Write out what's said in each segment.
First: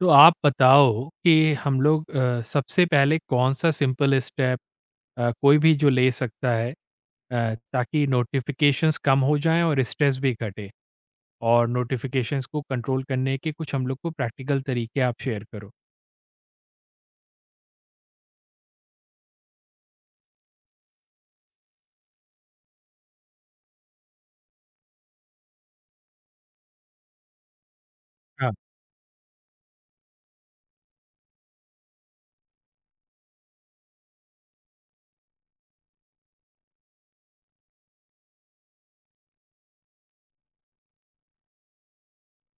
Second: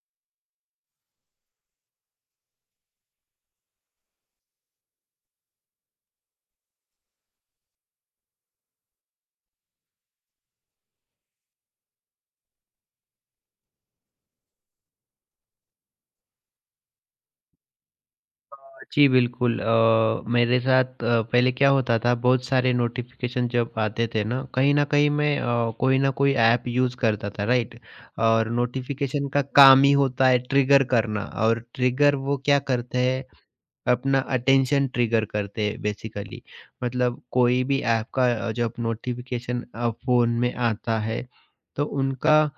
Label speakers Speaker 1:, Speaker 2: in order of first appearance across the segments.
Speaker 1: तो आप बताओ कि हम लोग सबसे पहले कौन-सा सिंपल स्टेप कोई भी जो ले सकता है, ताकि नोटिफिकेशंस कम हो जाएँ और स्ट्रेस भी घटे? और नोटिफिकेशंस को कंट्रोल करने के कुछ हम लोग को प्रैक्टिकल तरीके आप शेयर करो।
Speaker 2: जी, बिल्कुल मेरे साथ पहले क्या होता था बहुत सारे नोटिफ़िकेशन जब आते थे ना, कहीं न कहीं मैं कोई ना कोई ऐप यूज़ करता था, राइट? और
Speaker 1: हाँ।
Speaker 2: नोटिफ़िकेशन का काम ही होता है ट्रिगर करना और ट्रिगर वो क्या करते हैं अपना अटेंशन ट्रिगर करते हैं बेसिकली। मतलब कोई भी ऐप का जब नोटिफ़िकेशन फ़ोन में आता है, तो उनका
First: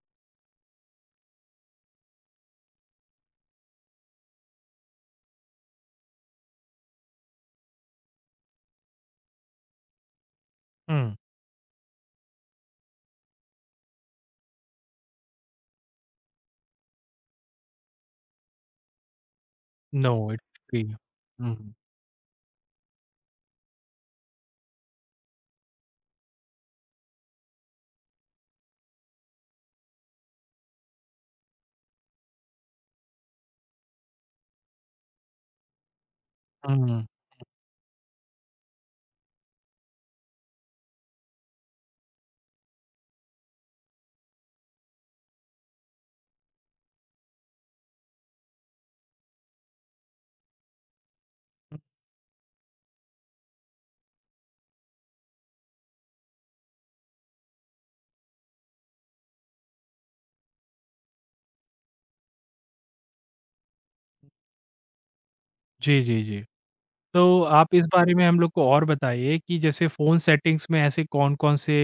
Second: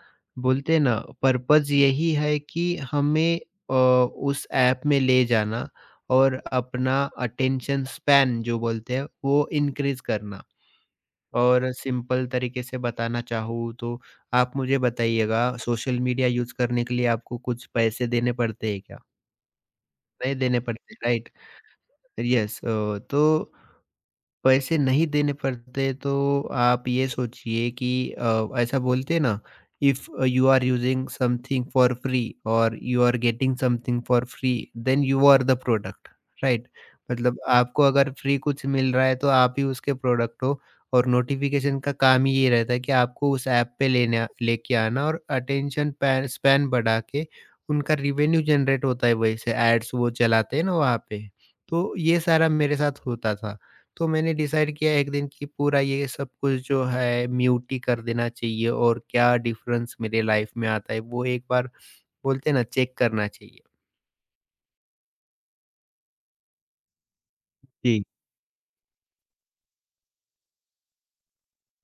Speaker 2: बोलते हैं ना पर्पज़ यही है कि हमें उस ऐप में ले जाना और अपना अटेंशन स्पैन जो बोलते हैं, वो इंक्रीज़ करना।
Speaker 1: हुँ,
Speaker 2: और सिंपल तरीके से बताना चाहूँ तो आप मुझे बताइएगा सोशल मीडिया यूज़ करने के लिए आपको कुछ पैसे देने पड़ते हैं क्या?
Speaker 1: नो
Speaker 2: नहीं
Speaker 1: इट्स
Speaker 2: देने
Speaker 1: फ्री।
Speaker 2: पड़ते, राइट?
Speaker 1: हुँ, हुँ।
Speaker 2: Yes, entonces। पैसे नहीं देने पड़ते तो आप ये सोचिए कि ऐसा बोलते हैं ना if you are using something for free और you are getting something for free then you are the product right.
Speaker 1: Hmm, hmm.
Speaker 2: मतलब आपको अगर फ्री कुछ मिल रहा है तो आप ही उसके प्रोडक्ट हो और नोटिफिकेशन का काम ही ये रहता है कि आपको उस ऐप पे लेने लेके आना और अटेंशन स्पैन बढ़ा के उनका रिवेन्यू जनरेट होता है, वैसे एड्स वो चलाते हैं ना वहाँ पे। तो ये सारा मेरे साथ होता था, तो मैंने डिसाइड किया एक दिन कि पूरा ये सब कुछ जो है म्यूट ही कर देना चाहिए और क्या डिफरेंस मेरे लाइफ में आता है वो एक बार बोलते हैं ना चेक करना चाहिए।
Speaker 1: जी, जी, जी। तो आप इस
Speaker 2: जी,
Speaker 1: बारे में हम लोग को और बताइए कि जैसे फ़ोन सेटिंग्स में ऐसे कौन-कौन से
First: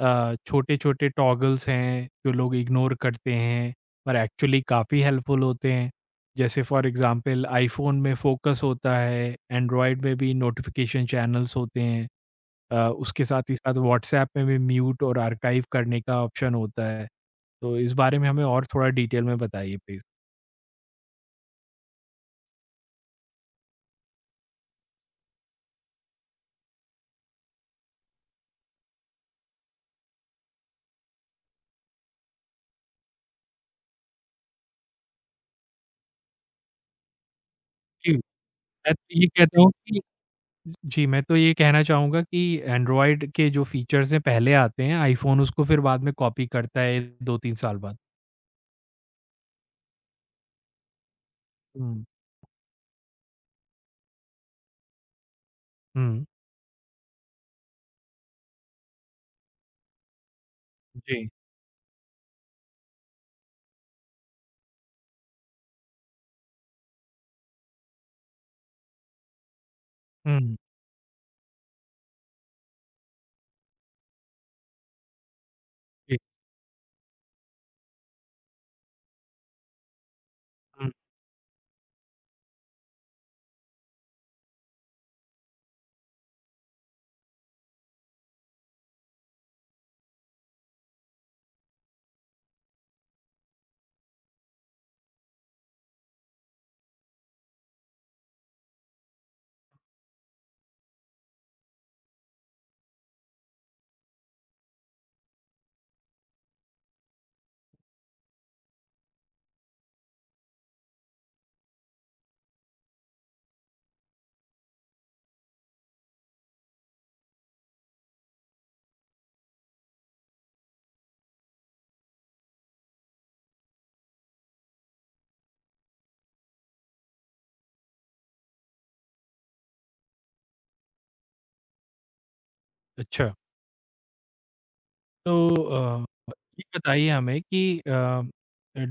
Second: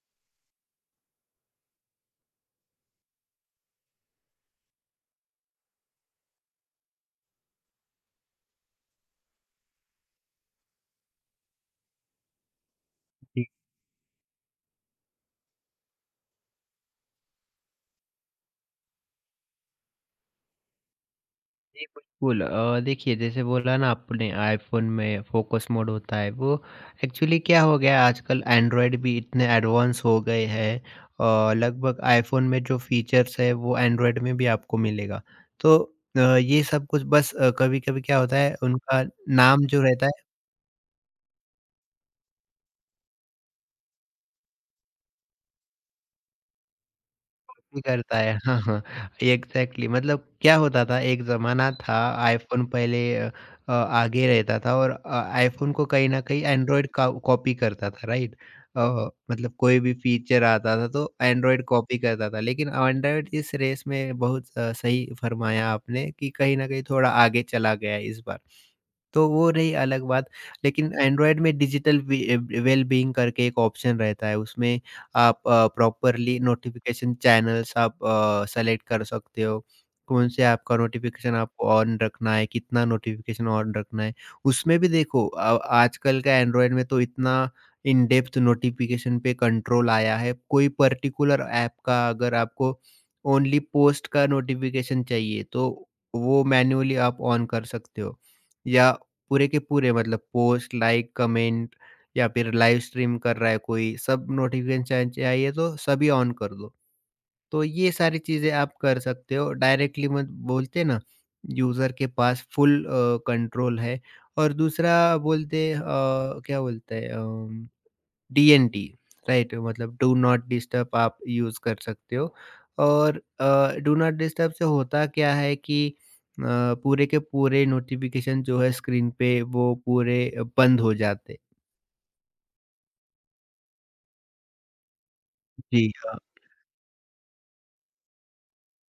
Speaker 1: छोटे-छोटे टॉगल्स हैं, जो लोग इग्नोर करते हैं, पर एक्चुअली काफ़ी हेल्पफुल होते हैं? जैसे फॉर एग्ज़ाम्पल आईफ़ोन में फ़ोकस होता है, एंड्रॉयड में भी नोटिफ़िकेशन चैनल्स होते हैं। अ, उसके
Speaker 2: जी,
Speaker 1: साथ ही साथ व्हाट्सऐप में भी म्यूट और आर्काइव करने का ऑप्शन होता है। तो इस बारे में हमें और थोड़ा डिटेल में बताइए प्लीज़।
Speaker 2: जी, बिल्कुल देखिए जैसे बोला ना आपने आईफ़ोन में फ़ोकस मोड होता है वो एक्चुअली क्या हो गया है, आजकल एंड्रॉयड भी इतने एडवांस हो गए हैं लगभग आईफ़ोन में जो फीचर्स है वो एंड्रॉयड में भी आपको मिलेगा। तो ये सब कुछ बस कभी-कभी
Speaker 1: जी,
Speaker 2: क्या होता है
Speaker 1: मैं
Speaker 2: उनका
Speaker 1: तो ये कहता
Speaker 2: नाम
Speaker 1: हूँ
Speaker 2: जो
Speaker 1: कि
Speaker 2: रहता है
Speaker 1: जी, मैं तो ये कहना चाहूँगा कि एंड्रॉइड के जो फीचर्स हैं पहले आते हैं, आईफ़ोन उसको फिर बाद में कॉपी करता है 2-3 साल
Speaker 2: भी
Speaker 1: बाद।
Speaker 2: करता है। हाँ, हाँ। एग्ज़ैक्टली मतलब क्या होता था, एक ज़माना था
Speaker 1: हुँ,
Speaker 2: आईफ़ोन पहले आगे रहता था और आईफ़ोन को कहीं न
Speaker 1: हुँ,
Speaker 2: कहीं एंड्रॉइड का कॉपी करता था, राइट? मतलब कोई भी फ़ीचर आता था तो
Speaker 1: जी,
Speaker 2: एंड्रॉइड कॉपी करता था, लेकिन एंड्रॉइड इस रेस में बहुत सही फ़रमाया आपने कि कहीं न कहीं थोड़ा आगे चला गया है इस बार। तो वो रही अलग बात,
Speaker 1: हुँ,
Speaker 2: लेकिन एंड्रॉयड में डिजिटल वेल बीइंग करके एक ऑप्शन रहता है, उसमें आप
Speaker 1: जी,
Speaker 2: प्रॉपरली नोटिफ़िकेशन चैनल्स आप सेलेक्ट कर सकते हो, कौन-से आपका
Speaker 1: हुँ,
Speaker 2: नोटिफ़िकेशन आपको ऑन रखना है, कितना नोटिफ़िकेशन ऑन रखना है। उसमें भी देखो आजकल का एंड्रॉयड में तो इतना इन डेप्थ नोटिफ़िकेशन पे कंट्रोल आया है, कोई पर्टिकुलर ऐप का अगर आपको ओनली पोस्ट का नोटिफ़िकेशन चाहिए, तो वो मैन्युअली आप ऑन कर सकते हो या पूरे के पूरे मतलब पोस्ट, लाइक, कमेंट या फिर लाइव स्ट्रीम कर रहा है कोई, सब नोटिफ़िकेशन चाहिए तो सभी ऑन कर दो। तो ये सारी चीज़ें आप कर सकते हो, डायरेक्टली मत बोलते हैं ना, यूज़र के पास फुल कंट्रोल है। और दूसरा बोलते अ, क्या बोलते हैं अम डीएनडी, राइट? मतलब डू नॉट डिस्टर्ब आप यूज़ कर सकते हो और डू नॉट डिस्टर्ब से होता क्या है कि पूरे के पूरे नोटिफिकेशन जो है स्क्रीन पे वो पूरे बंद हो जाते हैं।
Speaker 1: अच्छा। तो
Speaker 2: जी, हाँ,
Speaker 1: ये बताइए हमें कि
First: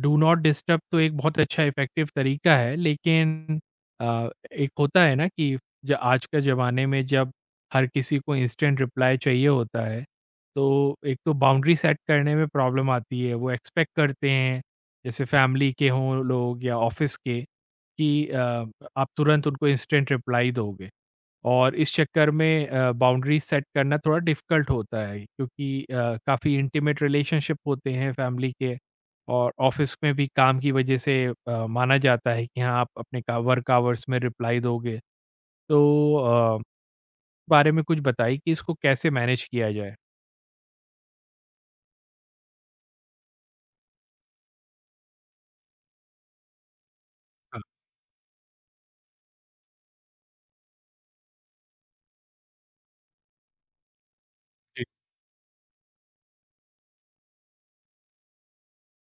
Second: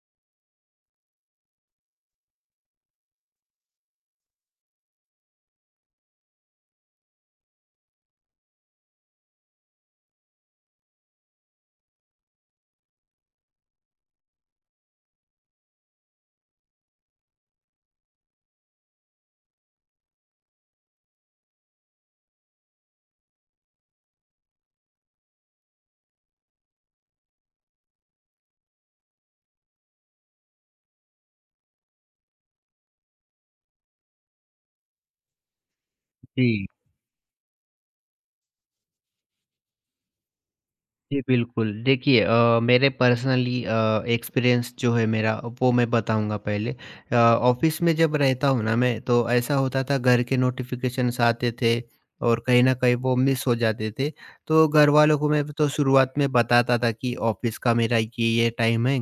Speaker 1: डू नॉट डिस्टर्ब तो एक बहुत अच्छा इफ़ेक्टिव तरीका है, लेकिन एक होता है ना कि ज आज के ज़माने में जब हर किसी को इंस्टेंट रिप्लाई चाहिए होता है, तो एक तो बाउंड्री सेट करने में प्रॉब्लम आती है। वो एक्सपेक्ट करते हैं, जैसे फैमिली के हों लोग या ऑफ़िस के, कि आप तुरंत उनको इंस्टेंट रिप्लाई दोगे। और इस चक्कर में बाउंड्री सेट करना थोड़ा डिफिकल्ट होता है, क्योंकि काफ़ी इंटीमेट रिलेशनशिप होते हैं फैमिली के और ऑफिस में भी काम की वजह से, माना जाता है कि हाँ, आप अपने का वर्क आवर्स में रिप्लाई दोगे, तो अ,
Speaker 2: जी।
Speaker 1: बारे में कुछ बताइए कि इसको कैसे मैनेज किया जाए?
Speaker 2: जी, बिल्कुल। देखिए मेरे पर्सनली एक्सपीरियंस जो है मेरा वो मैं बताऊँगा पहले।
Speaker 1: हाँ,
Speaker 2: ऑफ़िस में जब रहता हूँ ना मैं तो ऐसा होता था घर के नोटिफ़िकेशंस आते थे और कहीं न कहीं वो मिस हो जाते थे। तो
Speaker 1: जी,
Speaker 2: घरवालों को मैं तो शुरुआत में बताता था कि ऑफ़िस का मेरा ये-ये टाइम है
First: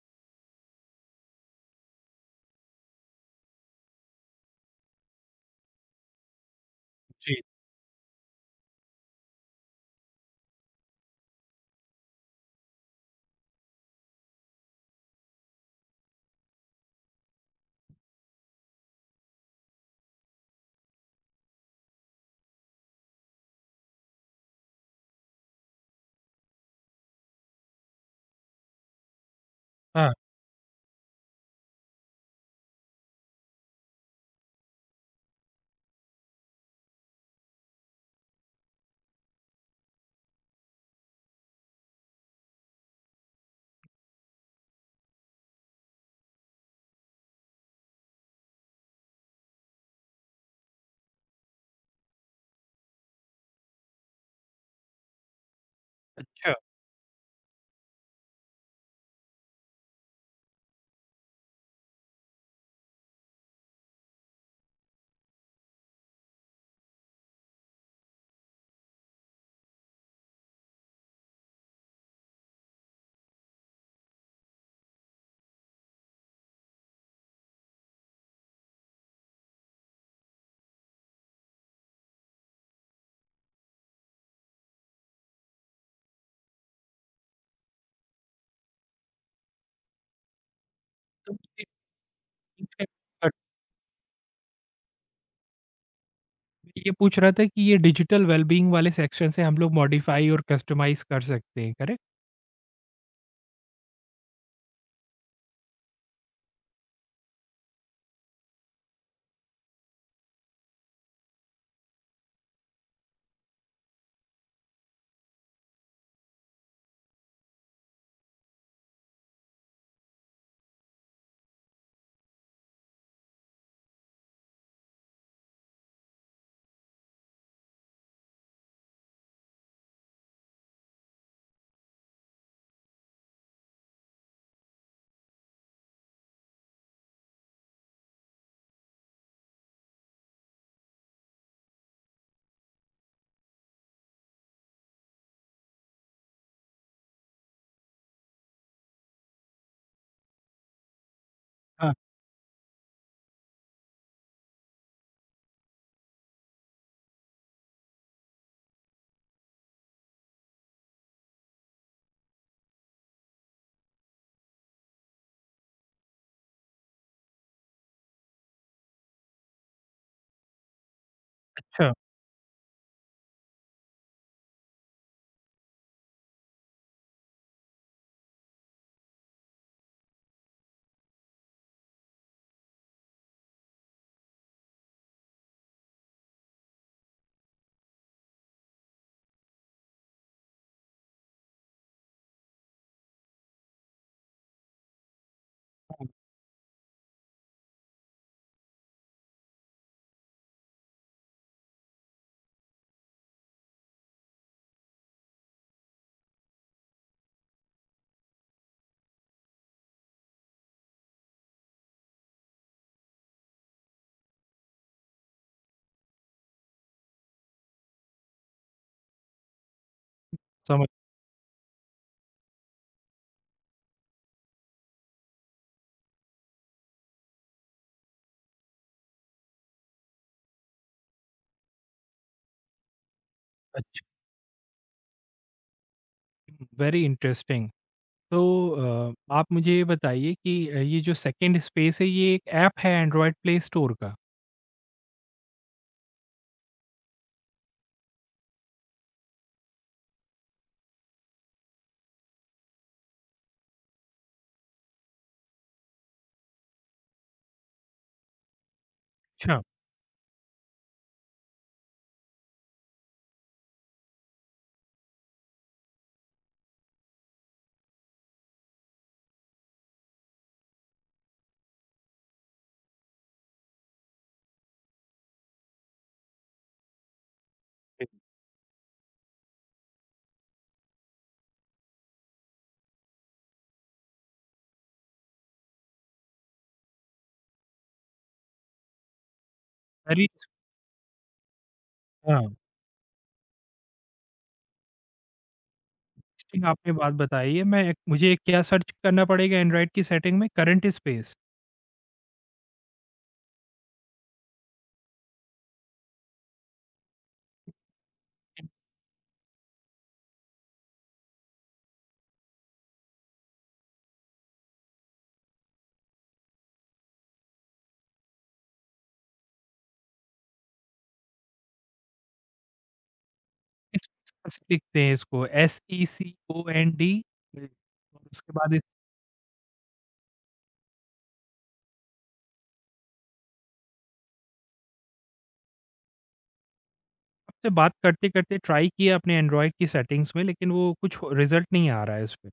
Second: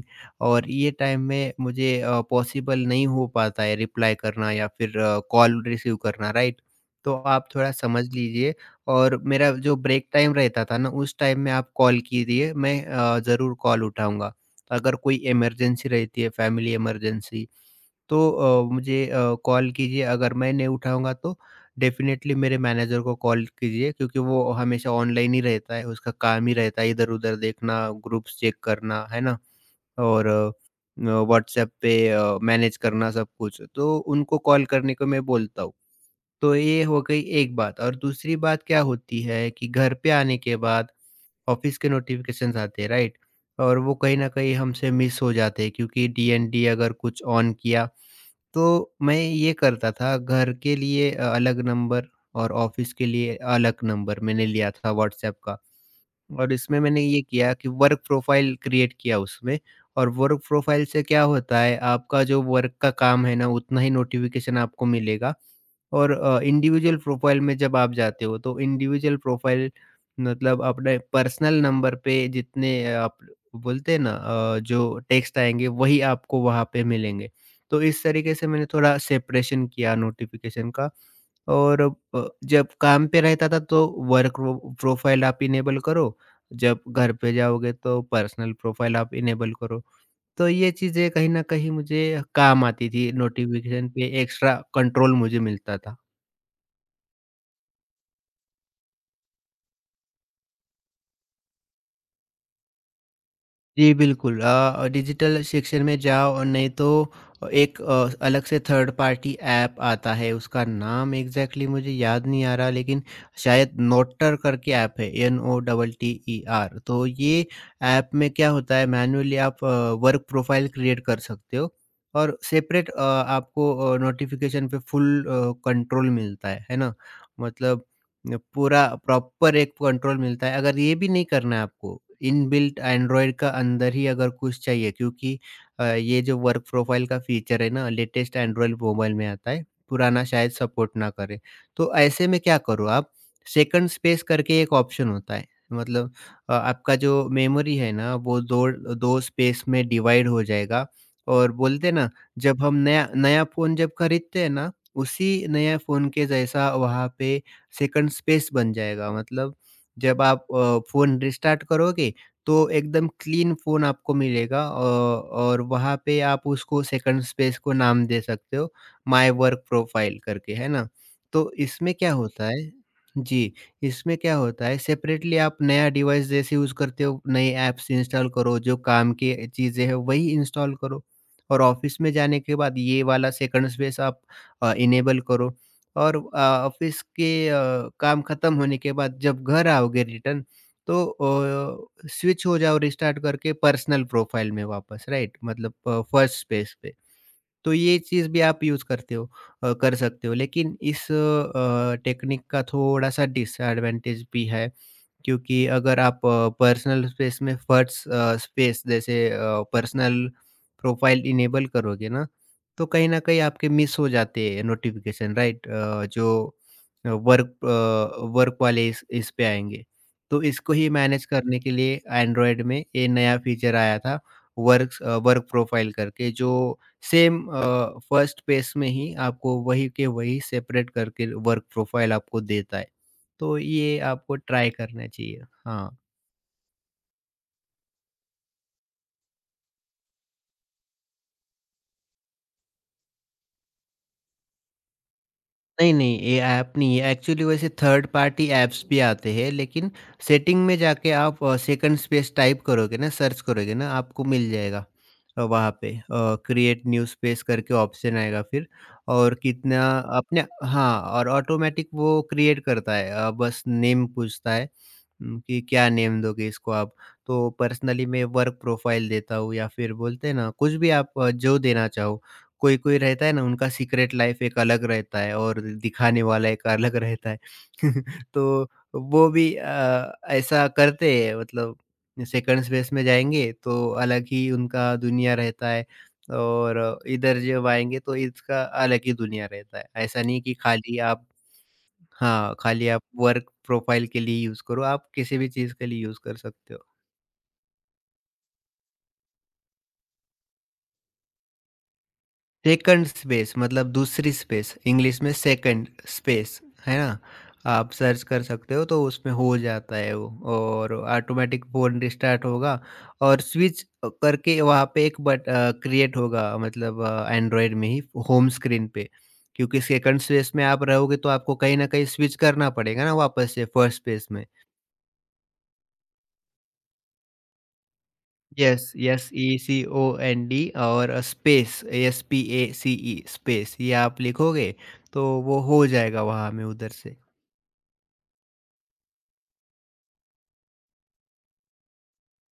Speaker 2: और ये टाइम में मुझे पॉसिबल नहीं हो पाता है रिप्लाई करना या फिर कॉल रिसीव करना, राइट? तो
Speaker 1: जी।
Speaker 2: आप थोड़ा समझ लीजिए। और मेरा जो ब्रेक टाइम रहता था ना, उस टाइम में आप कॉल कीजिए, मैं ज़रूर कॉल उठाऊँगा। अगर कोई इमरजेंसी रहती है, फैमिली इमरजेंसी, तो मुझे कॉल कीजिए। अगर मैं नहीं उठाऊँगा, तो डेफ़िनेटली मेरे मैनेजर को कॉल कीजिए क्योंकि वो हमेशा ऑनलाइन ही रहता है, उसका काम ही रहता है इधर-उधर देखना, ग्रुप्स चेक करना, है ना?
Speaker 1: हाँ,
Speaker 2: और व्हाट्सएप पे मैनेज करना सब कुछ, तो उनको कॉल करने को मैं बोलता हूँ। तो ये हो गई एक बात, और दूसरी बात क्या होती है कि घर पे आने के बाद ऑफिस के नोटिफिकेशंस आते हैं, राइट, और वो कहीं ना कहीं हमसे मिस हो जाते हैं क्योंकि डीएनडी अगर कुछ ऑन किया तो मैं ये करता था घर के लिए अलग नंबर और ऑफिस के लिए अलग नंबर मैंने लिया था व्हाट्सएप का।
Speaker 1: अच्छा।
Speaker 2: और इसमें मैंने ये किया कि वर्क प्रोफाइल क्रिएट किया उसमें, और वर्क प्रोफाइल से क्या होता है आपका जो वर्क का काम है ना उतना ही नोटिफिकेशन आपको मिलेगा और इंडिविजुअल प्रोफ़ाइल में जब आप जाते हो तो इंडिविजुअल प्रोफ़ाइल मतलब अपने पर्सनल नंबर पे जितने आप बोलते हैं ना जो टेक्स्ट आएँगे वही आपको वहाँ पे मिलेंगे। तो इस तरीके से मैंने थोड़ा सेपरेशन किया नोटिफ़िकेशन का, और जब काम पे रहता था तो वर्क प्रो प्रोफ़ाइल आप इनेबल करो, जब घर पे जाओगे तो पर्सनल प्रोफ़ाइल आप इनेबल करो। तो ये चीज़ें कहीं
Speaker 1: तो
Speaker 2: न
Speaker 1: मुझे
Speaker 2: कहीं मुझे काम
Speaker 1: इसका
Speaker 2: आती थी,
Speaker 1: अ,
Speaker 2: नोटिफ़िकेशन पे एक्स्ट्रा कंट्रोल मुझे मिलता था।
Speaker 1: मैं ये पूछ रहा था कि ये डिजिटल वेलबीइंग वाले सेक्शन से हम लोग मॉडिफ़ाई और कस्टमाइज़ कर सकते हैं, करेक्ट?
Speaker 2: जी, बिल्कुल डिजिटल शिक्षण में जाओ और नहीं तो एक अलग से थर्ड पार्टी ऐप आता है, उसका नाम एग्जैक्टली मुझे याद नहीं आ रहा लेकिन शायद नोटर करके ऐप है, N O double T E R. तो ये ऐप में क्या होता है मैन्युअली आप वर्क प्रोफाइल क्रिएट कर सकते हो और सेपरेट आपको नोटिफिकेशन पे फुल कंट्रोल मिलता है ना? मतलब न पूरा प्रॉपर एक कंट्रोल मिलता है। अगर ये भी नहीं करना है आपको, इनबिल्ट एंड्रॉयड का अंदर ही अगर कुछ चाहिए क्योंकि ये जो वर्क प्रोफाइल का फीचर है ना, लेटेस्ट एंड्रॉयड मोबाइल में आता है, पुराना शायद सपोर्ट ना करे। तो ऐसे में क्या करो आप, सेकंड स्पेस करके एक ऑप्शन होता है। मतलब आपका जो मेमोरी है ना, वो 2 2 स्पेस में डिवाइड हो जाएगा और बोलते
Speaker 1: हाँ,
Speaker 2: हैं ना, जब हम नया नया फ़ोन जब खरीदते हैं ना, उसी नया फ़ोन के जैसा वहाँ पे सेकंड स्पेस बन जाएगा। मतलब जब आप फ़ोन रिस्टार्ट करोगे तो एकदम क्लीन फ़ोन आपको मिलेगा और वहाँ पे आप उसको सेकंड स्पेस को नाम दे सकते हो, माय वर्क प्रोफ़ाइल करके, है ना? तो
Speaker 1: अच्छा।
Speaker 2: इसमें क्या होता है, जी, इसमें क्या होता है सेपरेटली आप नया डिवाइस जैसे यूज़ करते हो, नए ऐप्स इंस्टॉल करो, जो काम की चीज़ें हैं वही इंस्टॉल करो और ऑफ़िस में जाने के बाद ये वाला सेकंड स्पेस आप इनेबल करो। और ऑफ़िस के काम खत्म होने के बाद जब घर आओगे रिटर्न, तो स्विच हो जाओ रिस्टार्ट करके पर्सनल प्रोफ़ाइल में वापस, राइट, मतलब फर्स्ट पेज पे। तो ये चीज़ भी आप यूज़ करते हो कर सकते हो। लेकिन इस टेक्निक का थोड़ा-सा डिसएडवांटेज भी है, क्योंकि अगर आप पर्सनल स्पेस में फर्स्ट स्पेस जैसे पर्सनल प्रोफाइल इनेबल करोगे ना, तो कहीं न कहीं आपके मिस हो जाते हैं नोटिफ़िकेशन, राइट, जो वर्क वाले इस पे आएँगे। तो इसको
Speaker 1: समझ
Speaker 2: ही मैनेज करने के लिए एंड्रॉयड में ये नया फीचर आया था वर्क प्रोफाइल करके जो सेम फर्स्ट पेज में ही आपको वही के वही सेपरेट करके वर्क प्रोफाइल आपको देता है। तो ये
Speaker 1: अच्छा,
Speaker 2: आपको ट्राई करना चाहिए। हाँ।
Speaker 1: Very interesting. तो आप मुझे ये बताइए कि ये जो सेकंड स्पेस है ये एक ऐप है एंड्रॉइड प्ले स्टोर का?
Speaker 2: नहीं, नहीं, ये ऐप नहीं है। एक्चुअली वैसे थर्ड पार्टी ऐप्स भी आते हैं, लेकिन सेटिंग में जाके आप सेकंड स्पेस टाइप करोगे ना, सर्च करोगे ना, आपको मिल जाएगा वहाँ पे क्रिएट न्यू स्पेस करके ऑप्शन आएगा फिर और
Speaker 1: अच्छा।
Speaker 2: कितना अपने, हाँ, और ऑटोमैटिक वो क्रिएट करता है बस नेम पूछता है कि क्या नेम दोगे इसको आप? तो पर्सनली मैं वर्क प्रोफाइल देता हूँ या फिर बोलते हैं ना, कुछ भी आप जो देना चाहो। कोई-कोई रहता है ना, उनका सीक्रेट लाइफ एक अलग रहता है और दिखाने वाला एक अलग रहता है।
Speaker 1: ठीक।
Speaker 2: तो वो भी ऐसा करते हैं मतलब सेकंड स्पेस में जाएँगे तो अलग ही उनका दुनिया रहता है और इधर जब आएँगे तो इसका अलग ही दुनिया रहता है। ऐसा
Speaker 1: अरे!
Speaker 2: नहीं कि खाली आप,
Speaker 1: हाँ,
Speaker 2: हाँ, खाली आप वर्क प्रोफाइल के लिए यूज़ करो, आप किसी भी चीज़ के लिए यूज़ कर
Speaker 1: इंटरेस्टिंग
Speaker 2: सकते हो।
Speaker 1: आपने बात बताई है, मैं मुझे क्या सर्च करना पड़ेगा एंड्रॉइड की सेटिंग में, करंट स्पेस।
Speaker 2: सेकंड स्पेस मतलब दूसरी स्पेस, इंग्लिश में सेकंड स्पेस, है ना? आप सर्च कर सकते हो तो उसमें हो जाता है वो, और ऑटोमेटिक फ़ोन रिस्टार्ट होगा और स्विच करके वहाँ पे एक बट क्रिएट होगा, मतलब एंड्रॉयड में ही होम स्क्रीन पे, क्योंकि सेकंड स्पेस में आप रहोगे तो आपको कहीं ना कहीं स्विच करना पड़ेगा ना वापस से फर्स्ट स्पेस में।
Speaker 1: लिखते हैं इसको, Second। जी। और उसके बाद इस
Speaker 2: yes, yes, E C O N D, और space, S P A C E, space ये आप लिखोगे तो वो हो जाएगा वहाँ में उधर से।
Speaker 1: आपसे बात करते-करते ट्राई किया अपने एंड्रॉइड की सेटिंग्स में, लेकिन वो कुछ रिज़ल्ट नहीं आ रहा है उसपे।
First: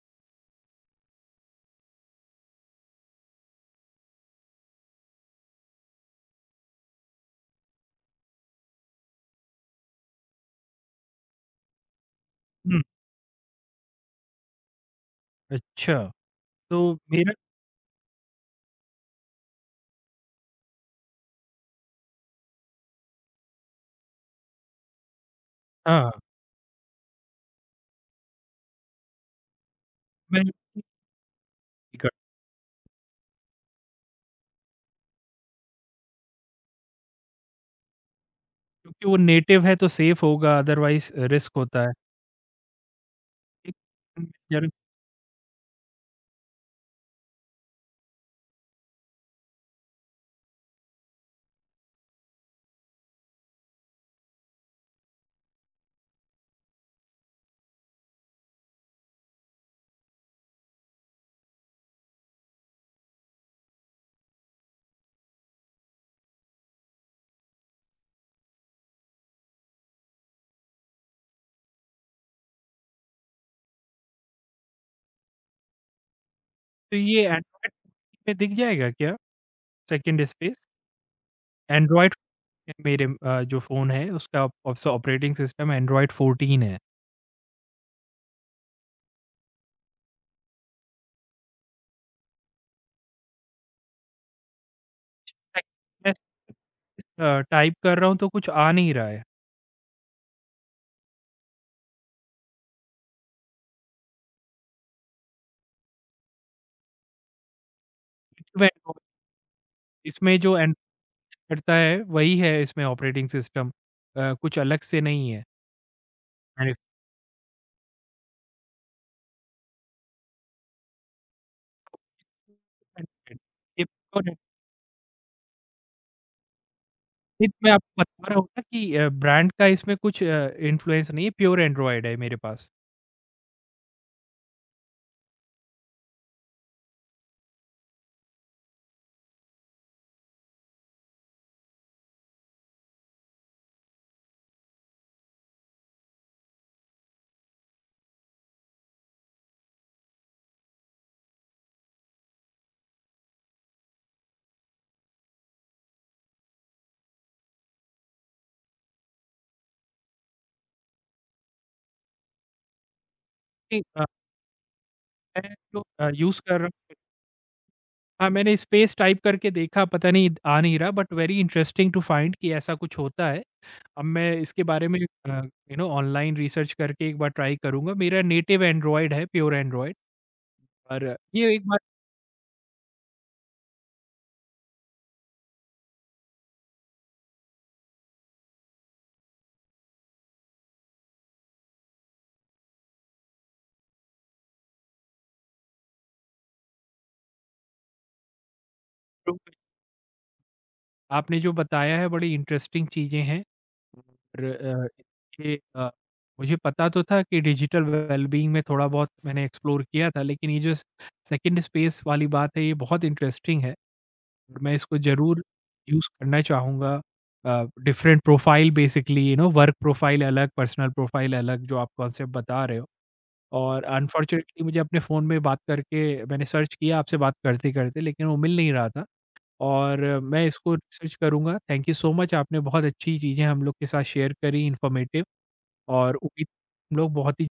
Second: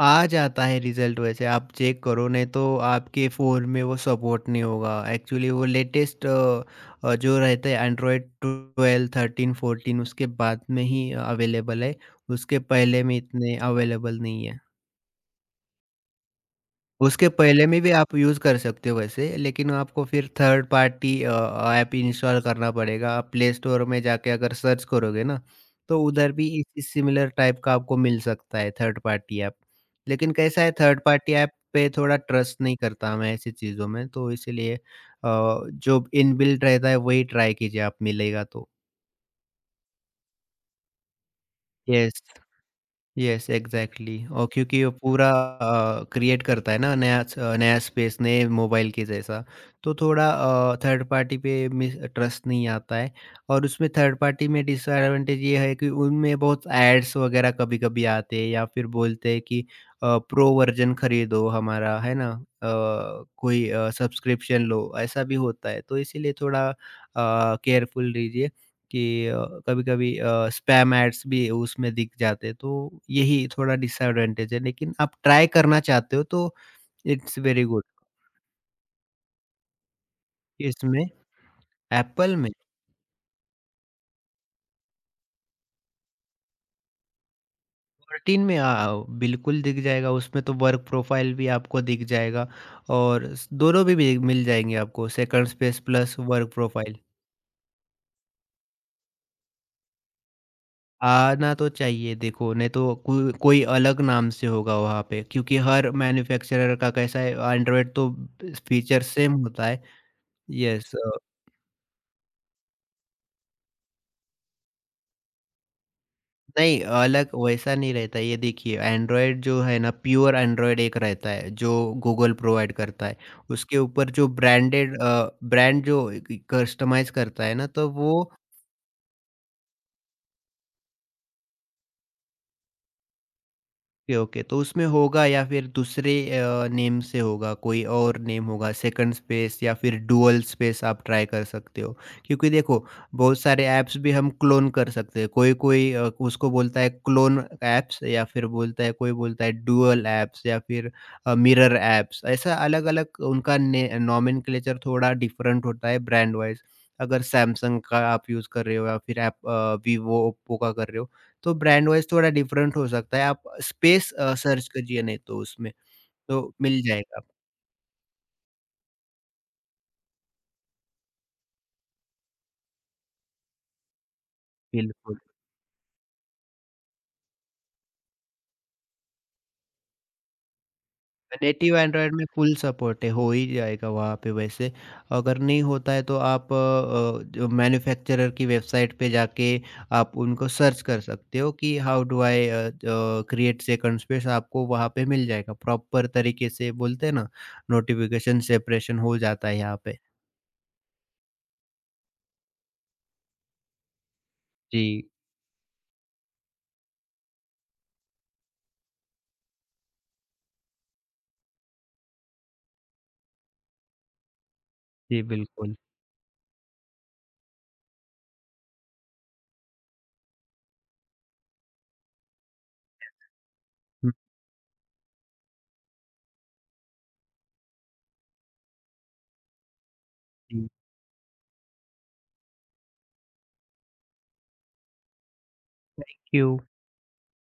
Speaker 2: आ जाता है रिजल्ट वैसे, आप चेक करो, नहीं तो आपके फ़ोन में वो सपोर्ट नहीं होगा एक्चुअली। वो लेटेस्ट जो रहता है एंड्रॉयड 12 13 14 उसके बाद में ही अवेलेबल है, उसके
Speaker 1: हुँ,
Speaker 2: पहले में इतने अवेलेबल नहीं है।
Speaker 1: अच्छा। तो
Speaker 2: उसके
Speaker 1: मेरा
Speaker 2: पहले में भी आप यूज़ कर सकते हो वैसे, लेकिन आपको फिर थर्ड पार्टी ऐप इंस्टॉल करना पड़ेगा। आप प्ले स्टोर में जाके अगर सर्च करोगे ना, तो
Speaker 1: हाँ,
Speaker 2: उधर भी इसी सिमिलर टाइप का आपको मिल सकता है थर्ड पार्टी ऐप। लेकिन
Speaker 1: मैं
Speaker 2: कैसा है थर्ड पार्टी ऐप पे थोड़ा ट्रस्ट नहीं करता मैं ऐसी चीज़ों में, तो इसीलिए जो इनबिल्ट रहता है वही ट्राई कीजिए आप, मिलेगा तो।
Speaker 1: क्योंकि वो नेटिव है तो सेफ होगा, अदरवाइज़ रिस्क होता है।
Speaker 2: येस। यस,
Speaker 1: ठीक।
Speaker 2: एग्जैक्टली, और
Speaker 1: जरूर,
Speaker 2: क्योंकि वो पूरा क्रिएट करता है ना नया नया स्पेस नए मोबाइल के जैसा तो थोड़ा थर्ड पार्टी पे मिस ट्रस्ट नहीं आता है। और उसमें थर्ड पार्टी में डिसएडवांटेज ये है कि उनमें बहुत एड्स वगैरह कभी कभी आते हैं या फिर बोलते हैं कि प्रो वर्जन खरीदो हमारा, है ना? कोई सब्सक्रिप्शन लो, ऐसा भी होता है, तो इसीलिए थोड़ा केयरफुल रहिए कि कभी-कभी स्पैम एड्स भी उसमें दिख जाते हैं, तो यही थोड़ा डिसएडवांटेज है, लेकिन आप ट्राई करना चाहते हो तो
Speaker 1: तो ये
Speaker 2: इट्स वेरी
Speaker 1: एंड्रॉइड
Speaker 2: गुड।
Speaker 1: में दिख जाएगा क्या, सेकंड स्पेस?
Speaker 2: इसमें
Speaker 1: एंड्रॉइड
Speaker 2: एप्पल में
Speaker 1: मेरे जो फ़ोन है उसका ऑस ऑपरेटिंग सिस्टम एंड्रॉइड 14 है।
Speaker 2: 14 में बिल्कुल दिख जाएगा, उसमें तो वर्क प्रोफाइल भी आपको दिख जाएगा और स दोनों भी मिल जाएँगे आपको, सेकंड स्पेस
Speaker 1: मैं
Speaker 2: प्लस वर्क प्रोफाइल।
Speaker 1: टाइप कर रहा हूँ तो कुछ आ नहीं रहा है।
Speaker 2: आना तो चाहिए देखो, नहीं तो को कोई अलग नाम से होगा वहाँ पे क्योंकि हर मैन्युफैक्चरर का कैसा है एंड्रॉयड, तो
Speaker 1: Native
Speaker 2: फीचर
Speaker 1: Android,
Speaker 2: सेम होता है।
Speaker 1: इसमें जो एंड
Speaker 2: यस।
Speaker 1: करता है वही है इसमें ऑपरेटिंग सिस्टम, कुछ अलग से नहीं है।
Speaker 2: नहीं, अलग वैसा नहीं रहता है। ये देखिए एंड्रॉयड जो है ना प्योर एंड्रॉयड एक रहता है जो गूगल प्रोवाइड करता है। उसके ऊपर जो
Speaker 1: मैंने-
Speaker 2: ब्रांडेड ब्रांड जो कस्टमाइज़ करता
Speaker 1: नहीं,
Speaker 2: है
Speaker 1: तो
Speaker 2: ना
Speaker 1: मैं
Speaker 2: तो
Speaker 1: आपको
Speaker 2: वो
Speaker 1: बता रहा हूँ ना कि ब्रांड का इसमें कुछ इन्फ्लुएंस नहीं है, प्योर एंड्रॉयड है मेरे पास।
Speaker 2: ओके ओके तो उसमें होगा या फिर दूसरे नेम से होगा, कोई और नेम होगा, सेकंड स्पेस या फिर डुअल स्पेस आप ट्राई कर सकते हो, क्योंकि देखो बहुत सारे ऐप्स भी हम क्लोन कर सकते हैं, कोई कोई उसको बोलता है क्लोन ऐप्स या फिर बोलता है, कोई बोलता है डुअल ऐप्स या फिर मिरर ऐप्स, ऐसा अलग अलग उनका नॉमेनक्लेचर थोड़ा डिफरेंट होता है ब्रांड वाइज। अगर सैमसंग का आप यूज़ कर रहे हो या फिर आप वीवो ओप्पो का कर रहे हो तो ब्रांड वाइज़ थोड़ा डिफरेंट हो सकता है। आप
Speaker 1: नहीं। अ,
Speaker 2: स्पेस सर्च करिए नहीं तो
Speaker 1: मैं
Speaker 2: उसमें,
Speaker 1: जो अ, यूज़
Speaker 2: तो
Speaker 1: कर रहा
Speaker 2: मिल
Speaker 1: हूँ
Speaker 2: जाएगा।
Speaker 1: हाँ, मैंने स्पेस टाइप करके देखा, पता नहीं आ नहीं रहा, but very interesting to find कि ऐसा कुछ होता है। अब मैं इसके बारे में
Speaker 2: बिल्कुल,
Speaker 1: ऑनलाइन रिसर्च करके एक बार ट्राई करूँगा। मेरा नेटिव एंड्रॉयड है, प्योर एंड्रॉयड। और ये एक
Speaker 2: नेटिव
Speaker 1: बार
Speaker 2: एंड्रॉयड में फुल सपोर्ट है, हो ही जाएगा वहाँ पे वैसे। अगर नहीं होता है तो आप जो मैन्युफैक्चरर की वेबसाइट पे जाके आप उनको सर्च कर सकते हो कि how do I create second space, आपको वहाँ पे मिल जाएगा। प्रॉपर तरीके से बोलते हैं ना, नोटिफ़िकेशन सेपरेशन हो जाता
Speaker 1: जरूर-
Speaker 2: है यहाँ पे।
Speaker 1: आपने जो बताया है बड़ी इंटरेस्टिंग चीज़ें हैं। र अ,
Speaker 2: जी,
Speaker 1: ये अ, मुझे पता तो था कि डिजिटल वेलबीइंग में थोड़ा बहुत मैंने एक्सप्लोर किया था, लेकिन ये जो सेकंड स्पेस वाली बात है, ये बहुत इंटरेस्टिंग है और मैं इसको
Speaker 2: जी
Speaker 1: ज़रूर
Speaker 2: बिल्कुल।
Speaker 1: यूज़ करना चाहूँगा। Different profile, basically work profile अलग, पर्सनल प्रोफाइल अलग, जो आप कॉन्सेप्ट बता रहे हो, और
Speaker 2: हुँ,
Speaker 1: अनफॉर्चुनेटली मुझे अपने फ़ोन में बात करके मैंने सर्च किया आपसे बात करते-करते, लेकिन वो मिल नहीं रहा था। और मैं
Speaker 2: जी, थैंक
Speaker 1: इसको रिसर्च करूँगा। थैंक यू सो मच, आपने बहुत अच्छी चीज़ें हम लोग के साथ शेयर करी, इन्फॉर्मेटिव। और उम्मीद
Speaker 2: यू।
Speaker 1: हम लोग बहुत ही